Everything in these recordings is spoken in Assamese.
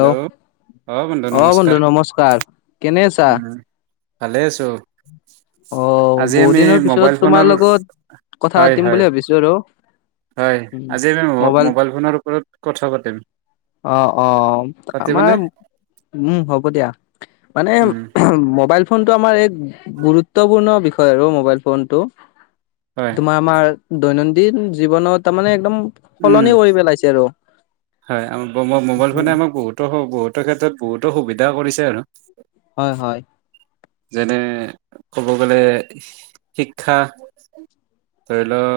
হেল্ল' অ অ বন্ধু নমস্কাৰ নমস্কাৰ কেনে আছা উম ভালে আছো অঁ আজি আমি বহুত দিনৰ মোবাইল পিছত ফোনৰ তোমাৰ লগত কথা হয় পাতিম হয় বুলি ভাবিছো আৰু হয়, উম আজি আমি মোবাইল ফোনৰ ওপৰত কথা পাতিম। অ অ', আমাৰ, পাতিবানে উম হ'ব দিয়া, মানে উম মোবাইল ফোনটো আমাৰ এক গুৰুত্বপূৰ্ণ বিষয় আৰু মোবাইল ফোনটো। হয় তোমাৰ আমাৰ দৈনন্দিন জীৱনত, তাৰমানে একদম উম সলনি কৰি পেলাইছে আৰু। হয়, মোবাইল ফোনে আমাক বহুতো বহুতো ক্ষেত্ৰত বহুতো সুবিধা কৰিছে আৰু। হয় হয়। যেনে ক'ব গ'লে শিক্ষা। ধৰি লও,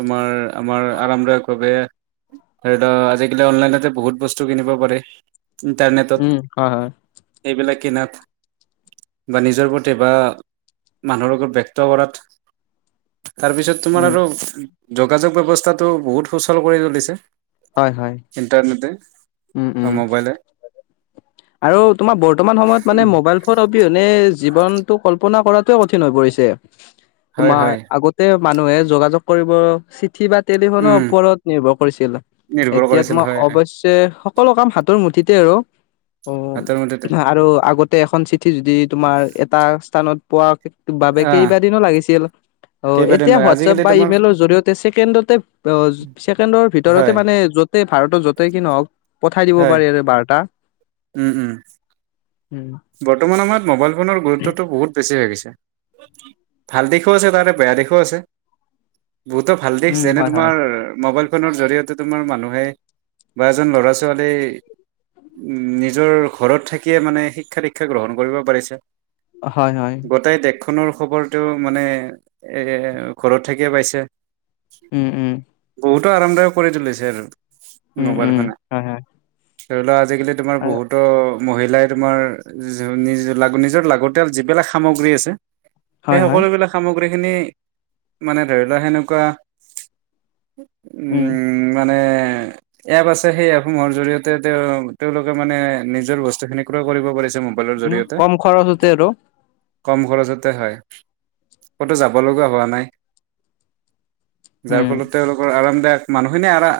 তোমাৰ আমাৰ আৰামদায়ক ভাৱে ধৰি লও আজিকালি অনলাইনতে বহুত বস্তু কিনিব পাৰে উম ইণ্টাৰনেটত হয় হয় এইবিলাক কিনাত বা নিজৰ প্ৰতি বা মানুহৰ লগত ব্যক্ত কৰাত তাৰপিছত তোমাৰ উম আৰু যোগাযোগ ব্যৱস্থাটো বহুত সুচল কৰি তুলিছে হয় হয়। ইণ্টাৰনেটে উম উম বা মোবাইলে। আৰু তোমাৰ বৰ্তমান সময়ত মানে উম মোবাইল অবিহনে জীৱনটো কল্পনা কৰাতে কঠিন হৈ পৰিছে। হয় তোমাৰ হয় আগত তে মানুহে যোগাযোগ কৰিব চিঠি বা টেলিফোনৰ উম ওপৰত নিৰ্ভৰ কৰিছিল, নিৰ্ভৰ এতিয়া কৰিছিল তোমাৰ হয় হয় অৱশ তে সকলো কাম হাতৰ মুঠিতে আৰু। হাতৰ মুঠিতে অ' আৰু আগতে এখন চিঠি যদি তোমাৰ এটা স্থানত পোৱা বাবে আহ কেইবাদিনো লাগিছিল। অ' কেইবাদিন এতিয়া হয় হোৱাটছএপ আজিকালি বা তোমাৰ ইমেইলৰ জৰিয়তে ছেকেণ্ডতে ছেকেণ্ডৰ ভিতৰতে হয় মানে য'ত তে, ভাৰতৰ য'তেই কি নহওক পঠাই দিব হয় পাৰি আৰু বাৰ্তা। উম, উম। উম। বৰ্তমান সময়ত মোবাইল ফোনৰ গুৰুত্বটো বহুত বেছি হৈ গৈছে। ভাল দিশো আছে, তাৰে বেয়া দিশো আছে। বহুতো ভাল দিশ উম, যেনে হয়, হয়, তোমাৰ মোবাইল ফোনৰ জৰিয়তে তোমাৰ মানুহে বা এজন ল'ৰা ছোৱালী উম, নিজৰ ঘৰত থাকিয়ে মানে শিক্ষা দীক্ষা গ্ৰহণ কৰিব পাৰিছে। হয় হয়। গোটেই দেশখনৰ খবৰটো মানে এ, ঘৰত থাকিয়ে পাইছে। উম, উ। বহুতো আৰামদায়ক কৰি তুলিছে [unintelligible] উম, মোবাইল উম, ফোনে। হয়, হয়, ধৰি লোৱা আজিকালি তোমাৰ বহুতো মহিলাই তোমাৰ [unintelligible] নিজৰ লাগতিয়াল যিবিলাক সামগ্ৰী আছে সেই হয়, হয়, সকলোবিলাক সামগ্ৰীখিনি মানে ধৰি লোৱা সেনেকুৱা উ উম, উ, মানে এপ আছে সেই এপসমূহৰ জৰিয়তে তেওঁ তেওঁওলোকে মানে নিজৰ বস্তুখিনি ক্ৰয় কৰিব পাৰিছ। বলৰ উম, জৰিয়তে। কম খৰচতে আৰু। কম খৰচতে হয়। ক'তো যাব লগা হোৱা নাই। যাৰ উম, ফলতে [unintelligible] আৰামদায়ক, মানুহখিনিয়ে আৰা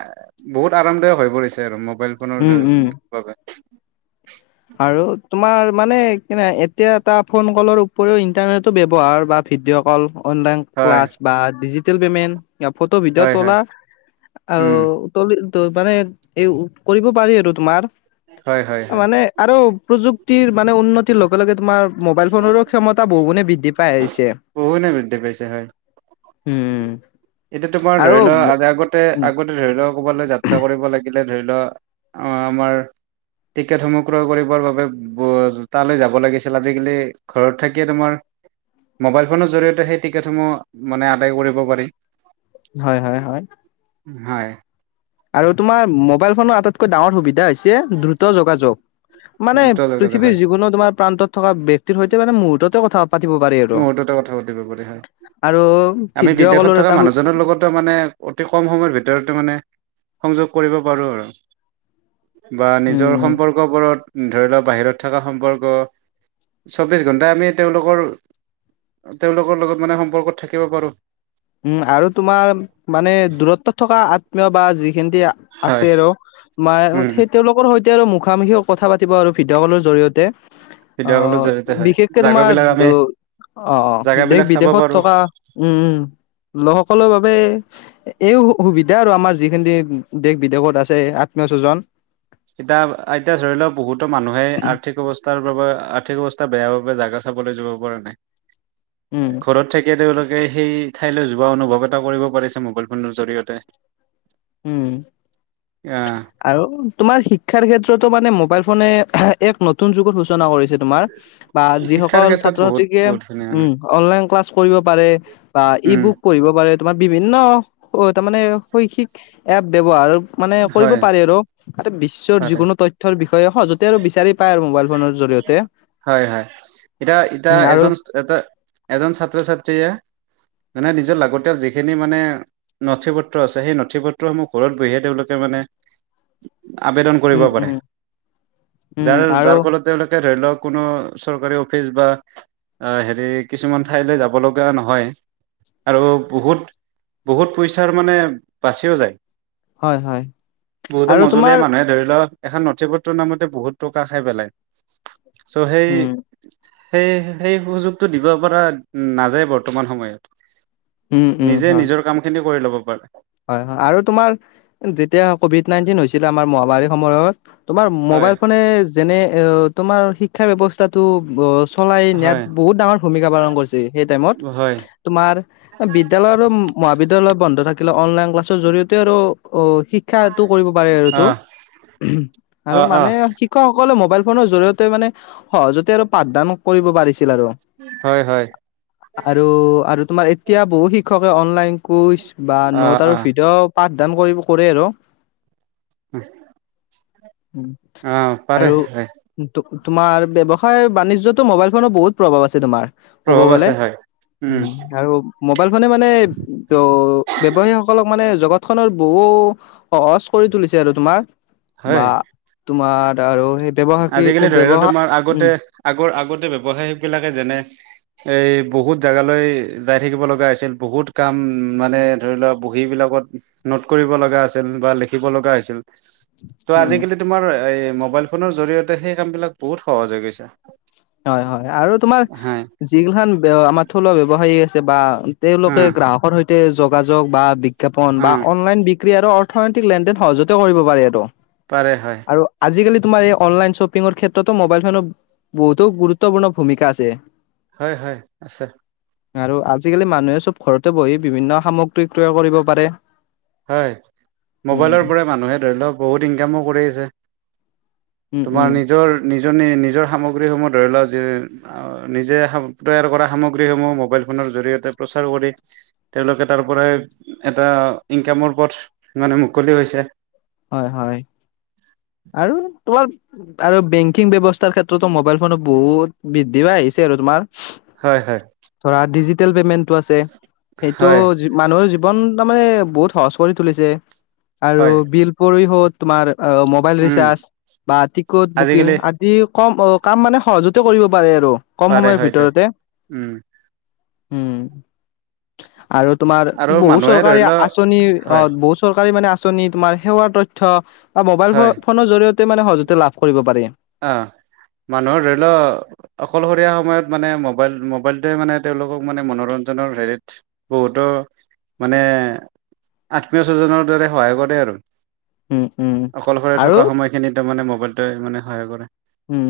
বহুত আৰামদায়ক হৈ পৰিছে আৰু, মোবাইল ফোনৰ উম, উম। জৰি বাবে। আৰু তোমাৰ মানে কিনে, এতিয়া এটা ফোন কলৰ উপৰিও ইন্টাৰনেটো ব্যৱহাৰ বা ভিডিঅ' কল অনলাইন হয় ক্লাছ বা ডিজিটেল পেমেণ্ট, ফটো ভিডিঅ' হয় হয় তোলা উম আৰু [unintelligible] মানে এই কৰিব পাৰি আৰু তোমাৰ, হয় হয় হয় মানে আৰু প্ৰযুক্তিৰ মানে উন্নতিৰ লগে লগে তোমাৰ মোবাইল ফোনৰো ক্ষমতা বহু গুণে বৃদ্ধি পাই আহিছে। বহু [unintelligible] বৃদ্ধে পইছে হয়। উম। এতিয়া তোমাৰ আৰু ধৰি লোৱা আজা আগতে, উম, আগতে ধৰি লোৱা ক'বালৈ যাত্ৰা কৰিব লাগিলে এ, ধৰি লোৱা আমাৰ টিকেটসমূহ ক্ৰয় কৰিবৰ বাবে ব-তালৈ যাব লাগিছিল, আজিকালি ঘৰত থাকি তোমাৰ মোবাইল ফোনৰ জৰিয়তে সেই টিকেটসমূহ মানে আদায় কৰিব পাৰি। হয় হয় হয়। হয়। আৰু তোমাৰ মোবাইল ফোনৰ আটাইতকৈ ডাঙৰ সুবিধা হৈছে। দ্ৰুত যোগাযোগ মানে দ্ৰুত যোগাযোগ হয় পৃথিৱীৰ যিকোনো তোমাৰ প্ৰান্তত থকা বে- সৈতে মানে মুহূৰ্ততে কথা পাতিব পাৰি আৰু মূহুৰ্ততে কথা পাতিব পাৰি হয়। আৰু আমি ভিডিঅ' বিদেশত কলৰ থকা এটা মানুহজনৰ লগতো মানে, অতি কম সময়ৰ ভিতৰতে মানে সংযোগ কৰিব পাৰোঁ আৰু, বা নিজৰ উম, সম্পৰ্ক। গহপুৰত ধৰি লওক বাহিৰত থকা সম্পৰ্ক চৌবিশ ঘণ্টা আমি তেওঁলোকৰ, তেওঁলোকৰ লগত মানে সম্পৰ্কত থাকিব পাৰোঁ। উম' আৰু তোমাৰ মানে দূৰত্বত থকা আত্মীয় বা যিখিনি, হয় আছে আৰু মাই উম সেই তেওঁলোক সৈতে আৰু মুখামুখিও কথা পাতিব আৰু ভিডিঅ' কলৰ জৰিয়তে। ভিডিঅ' কলৰ অ' জৰিয়তে হয় বিশেষকে তোমাৰ জাগাবিলাক আমি অ' দেশ জাগাবিলাক চাব বিদেশত পাৰো থকা। উম' লোকসকলৰ বাবে। এই সুবিধা আৰু আমাৰ যিখিনি দেশ বিদেশত আছে আত্মীয় স্বজন। এতিয়া, এতিয়া ধৰি লওক বহুতো মানুহে আৰ্থিক অৱস্থাৰ বাবে আৰ্থিক অৱস্থা বেয়া বাবে জাগা, চাবলৈ যাব পৰা নাই। উ [unintelligible] ঘৰত থাকি এতিয়া তেওঁলোকে সেই ঠাইলৈ যোৱা অনুভৱ এটা কৰিব পাৰিছে মোবাইল ফোনৰ জৰিয়তে। উম' অ' আৰু তোমাৰ শিক্ষাৰ ক্ষেত্ৰতো মানে মোবাইল ফোনে এক নতুন যুগৰ সূচনা কৰিছিল। তোমাৰ, বা শিক্ষাৰ যিসকল ক্ষেত্ৰত ছাত্ৰ বহুত ছাত্ৰীকে বহুতখিনি উম অনলন ক্লাছ কৰিব পাৰে। বা উম ইবোক পঢ়িব পাৰে, তোমাৰ বিভিন্ন তাৰ মানে শৈক্ষিক এপ ব্যৱহাৰ মানে। কৰিব হয় পাৰে আৰু, আৰু বিশ্বৰ পাৰে যিকোনো তথ্যৰ বিষয়ে সহজতে আৰু বিচাৰি পায় আৰু মোবাইল ফোনৰ জৰিয়তে। হয় হয় এতিয়া উম এতিয়া আৰু এজন, এটা এজন ছাত্ৰ ছাত্ৰীয়ে মানে নিজৰ লাগতিয়াল যিখিনি মানে, নথি পত্ৰ আছে। সেই নথি পত্ৰসমূহ ঘৰত বহিয়ে তেওঁলোকে মানে, আবেদন কৰিব উম পাৰে। উম উম যাৰ আৰু যাৰ, ফলত তেওঁলোকে ধৰি লওক কোনো চৰকাৰী অফিচ বা, আ' হেৰি কিছুমান ঠাইলৈ যাব লগা নহয়। আৰু বহুত, বহুত পইচাৰ মানে বাচিও যায়। হয় হয় বহুতো আৰু তোমাৰ মজলীয়া মানুহে ধৰি ল, এখন নথি পত্ৰৰ নামতে বহুত টকা খাই পেলাই। চ' সেই, উম সেই সেই সুযোগটো দিব পৰা নাযায় বৰ্তমান সময়ত উম উম নিজে হয়। নিজৰ কাম খিনি কৰি ল'ব পাৰে হয় হয় আৰু তোমাৰ যেতিয়া কভিড নাইনটিন হৈছিলে আমাৰ মহামাৰীৰ সময়ত তোমাৰ হয় মোবাইল ফোনে যেনে তোমাৰ শিক্ষাৰ ব্যৱস্থাটো চলাই নিয়াত হয় বহুত ডাঙৰ ভূমিকা পালন কৰিছে সেই টাইমত হয় তোমাৰ বিদ্যালয় আৰু মহাবিদ্যালয় বন্ধ থাকিলে অনলাইন ক্লাছৰ জৰিয়তে আৰু অ শিক শিক্ষাটো কৰিব পাৰে অ আৰুতো আৰু অ অ মানে শিক্ষকসকলে মোবাইল ফোনৰ জৰিয়তে মানে সহজতে আৰু পাঠদান, কৰিব পাৰিছিল আৰু, হয় হয় আৰু আৰু তোমাৰ এতিয়া বহুত শিক্ষকে অনলাইন কোৰ্চ বা অ নোট অ আৰু ভিডিঅ' পাঠদান কৰি কৰে আৰু। হয়। উম'। অ', পাৰে হয় [unintelligible] তোমাৰ ব্যৱসায় বাণিজ্য মোবাইল ফোনৰ বহুত প্ৰভাৱ আছে তোমাৰ ক'ব প্ৰভাৱ গলে আছে হয় উম আৰু মোবাইল ফোনে মানে ব্যৱসায়ীসকলক মানে জগত খনৰ বহু সহজ কৰি তুলিছে আৰু তোমাৰ হয় বা তোমাৰ আৰু সেই আজিকালি ব্যৱসায়ী ধৰি লওঁ ব্যৱহাৰ তোমাৰ আগতে উম আগৰ আগতে ব্যৱসায় বিলাকে যেনে এই বহুত জাগালৈ যাই থাকিব লগা হৈছিল বহুত কাম মানে ধৰি লোৱা বহী বিলাকত নোট কৰিব লগা আছিল বা লিখিব লগা হৈছিল ত' উম আজিকালি তোমাৰ এই মোবাইল ফোনৰ জৰিয়তে সেই কাম বিলাক বহুত সহজ হৈ গৈছে। হয়, হয় আৰু তোমাৰ হয় যিগিলাখান আমাৰ থলুৱা ব্যৱসায়ী আছে বা তেওঁলোকে উম গ্ৰাহকৰ সৈতে যোগাযোগ বা বিজ্ঞাপন বা উম অনলাইন বি ক্ৰিয়া আৰু অৰ্থনৈতিক লেনদেন সহজতে কৰিব পাৰি আৰু। পাৰে হয়। আৰু আজিকালি তোমাৰ এই অনলাইন শ্বপিঙৰ ক্ষেত্ৰতো মোবাইল ফোন বহুতো গুৰুত্বপূৰ্ণ ভূমিকা আছে। হয়, হয় আছে। আৰু আজিকালি মানুহে চব ঘৰতে বহি বিভিন্ন সামগ্ৰী ক্ৰয় কৰিব পাৰে। হয় উম, মোবাইলৰ পৰা মানুহে ধৰি লওক বহুত ইনকামো কৰি আছে। উম, উম। তোমাৰ নিজৰ, নিজৰ নি নিজৰ সামগ্ৰীসমূহ ধৰি লোৱা যি নিজে তৈয়াৰ কৰা সামগ্ৰীসমূহ মোবাইল ফোনৰ জৰিয়তে প্ৰচাৰ কৰি তেওঁলোকে তাৰ পৰাই এটা ইনকামৰ পথ মানে মুকলি হৈছে। হয়, হয় আৰু তোমাৰ আৰু বেংকিং ব্যৱস্থাৰ ক্ষেত্ৰতো মোবাইল ফোনত বহুত বৃদ্ধি আহিছে আৰু তোমাৰ হয়, হয়। ধৰা ডিজিটেল পেমেন্টটো আছে সেইটো হয় মানুহৰ জীৱন তো তাৰ মানে বহুত সহজ কৰি তুলিছে আৰু হয় বিল পৰিহত তোমাৰ মোবাইল উম ৰিচাৰ্জ বা টিকট বুকিং আজিকালি যি কম অ', কাম মানে সহজতে কৰিব পাৰে আৰু কম পাৰে সময়ৰ হয়তো ভিতৰতে উম উম আৰু তোমাৰ আৰু বহু মানুহে ধৰি চৰকাৰী লও আচনি হয় অ', বহু চৰকাৰী মানে আচনি তোমাৰ সেৱা তথ্য বা মোবাইল হয় ফোনৰ জৰিয়তে মানে সহজতে লাভ কৰিব পাৰে। অ', মানুহৰ ধৰি ল অকলশৰীয়া সময়ত মানে মোবাইল মোবাইলটোৱে মানে তেওঁলোকক মানে মনোৰঞ্জনৰ হেৰিত বহুতো মানে আত্মীয় স্বজনৰ দৰে সহায় কৰে আৰু। উম উম অকলশৰে আৰু থকা সময়খিনিত তাৰ মানে মোবাইলটোৱে মানে সহায় কৰে। উম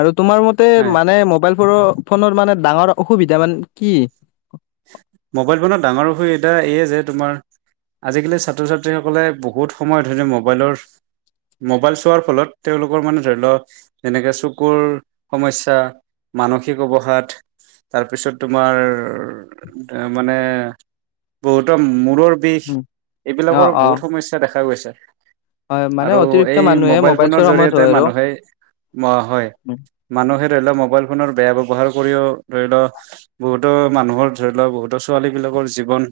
আৰু তোমাৰ মতে হয়। মানে মোবাইল ফ ফোনৰ মানে ডাঙৰ অসুবিধা মানে কি। মোবাইল ফোনত ডাঙৰ অসুবিধা এইয়ে যে তোমাৰ আজিকালি ছাত্ৰ ছাত্ৰীসকলে বহুত সময়ত ধৰিও মোবাইলৰ মোবাইল চোৱাৰ ফলত তেওঁলোকৰ মানে ধৰি লোৱা যেনেকে চকুৰ সমস্যা মানসিক অৱসাদ তাৰপিছত তোমাৰ মানে বহুত মূৰৰ বিষ উম, অ এইবিলাকৰ অ বহুত সমস্যা দেখা গৈছে। হয় মানে আৰু অতিৰিক্ত এই মানুহে মোবাইল চোৱাৰ ফোনৰ সময়ত হয় জৰিয়তে আৰু মানুহে ম হয়- উম, মানুহে ধৰি ল মোবাইল ফোনৰ বেয়া ব্যৱহাৰ কৰিও ধৰি ল বহুতো মানুহৰ- ধৰি লোৱা বহুতো ছোৱালী বিলাকৰ জীৱন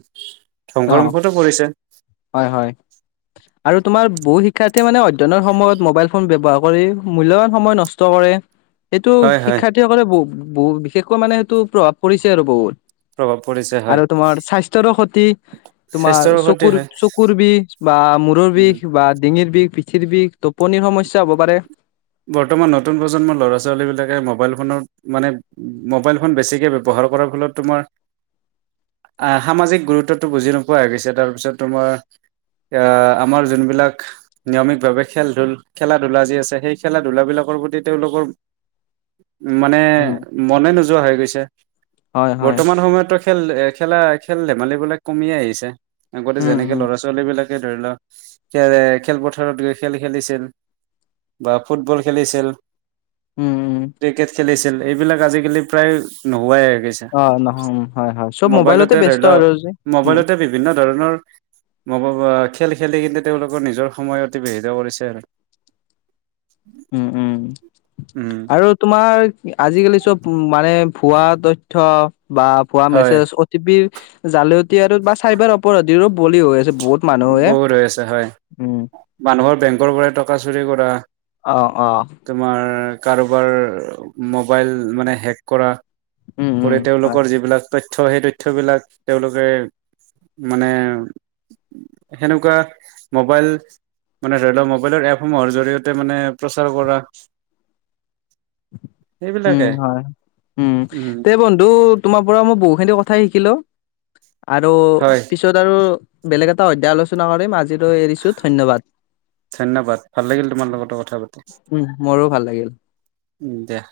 অ ধংখৰমুখতো পৰিছে। হয় হয়। আৰু তোমাৰ বহু শিক্ষাৰ্থীয়ে মানে অধ্যয়নৰ সময়ত মোবাইল ফোন ব্যৱহাৰ কৰি মূল্যৱান সময় নছ- ত কৰে। এইটো হয় হয় শিক্ষাৰ্থীসকলে বু বহু বিশেষকৈ মানে সেইটো প্ৰভাৱ পৰিছে আৰু বহুত। প্ৰভাৱ পৰিছে হয় আৰু তোমাৰ স্বাস্থ্যৰো ক্ষতি। তোমাৰ স্বাস্থ্যৰো ক্ষতি চকুৰ হয় চকুৰ বিষ বা মূৰৰ উম বিষ বা ডিঙিৰ বিষ- পিথিৰ বিষ টোপনিৰ সমস্যা হ'ব পাৰে। বৰ্তমান নতুন প্ৰজন্মৰ ল'ৰা ছোৱালী বিলাকে মোবাইল ফোনত মানে- মোবাইল ফন বেছিকে ব্যৱহাৰ কৰাৰ ফলত তোমাৰ- আহ সামাজিক গুৰুত্বটো বুজি নোপোৱা হৈ গৈছে, তাৰপিছত তোমাৰ- এ আমাৰ যোনবিলাক নিয়মিতভাৱে খেল ধূল খেলা ধূলা যি আছে সেই- খেলা ধূলাবিলাকৰ প্ৰতি তেওঁলোকৰ মানে মনে নোয- যোৱা হৈ গৈছে। হয় হয় বৰ্তমান সময়তো- খেল খেলা খেল ধেমালি বিলাক কমিয়ে আহিছে, আগতে উম যেনেকে উম ল'ৰা ছোৱালী বিলাকে ধৰি ল- খেৰে খেলপথাৰত গৈ খেল খেলিছি- বা ফুটবল খেলিছিল উম উম ক্ৰিকেট খেলিছিল। ছিল এইবিলাক আজিকালি প্ৰায় নোহোৱাই হৈ গৈছে। অ নহয় হয় হয় চব মোবাইলতে ধৰি ব্যস্ত ল আৰু আজি উম মোবাইলতে বিভি- বিভিন্ন ধৰণৰ ম ম খেল খেলি কিন্তু তেওঁলোকৰ নিজৰ সময় অতিবাহিত কৰিছে আৰু। উম উম' উম আৰু- তোমাৰ আজিকালি চব মানে ভুৱা তথ্য বা ভুৱা হয় মেছেজ অ- টি পিৰ জালতি আৰু বা চাইবাৰ অপ- পৰাধিৰো বলি হৈ আছে বহুত মানুহে। বহুত হৈ আছে হয় উম' মানুহৰ বেংকৰ পৰাই টকা চুৰি কৰা। অঁ অঁ' তোমাৰ কাৰোবাৰ মোবাইল মানে হেক কৰা। উম উম কৰে তেওঁলোকৰ যিবিলাক তথ- থ্য সেই তথ্যবিলাক তেওঁলোকে মানে- সেনেকুৱা মোবাইল- মানে ধৰি লও মোবাইলৰ এপসমূহৰ জৰিয়তে মানে প্ৰচাৰ কৰা। উম সেইবিলাকে হয়, উম তে বন্ধু- তোমাৰ পৰা মই বহুখিনি কথাই শিকিলো আৰু হয় পিছ- ছত আৰু বেলেগ এটা অধ্যায় আলোচনা কৰিম আজিলৈ এৰিছো ধন্যবাদ। ধন্যবাদ ভাল লাগিল তোমাৰ লগতো কথা পাতি, উম মোৰো ভাল লাগিল। উম' দিয়া।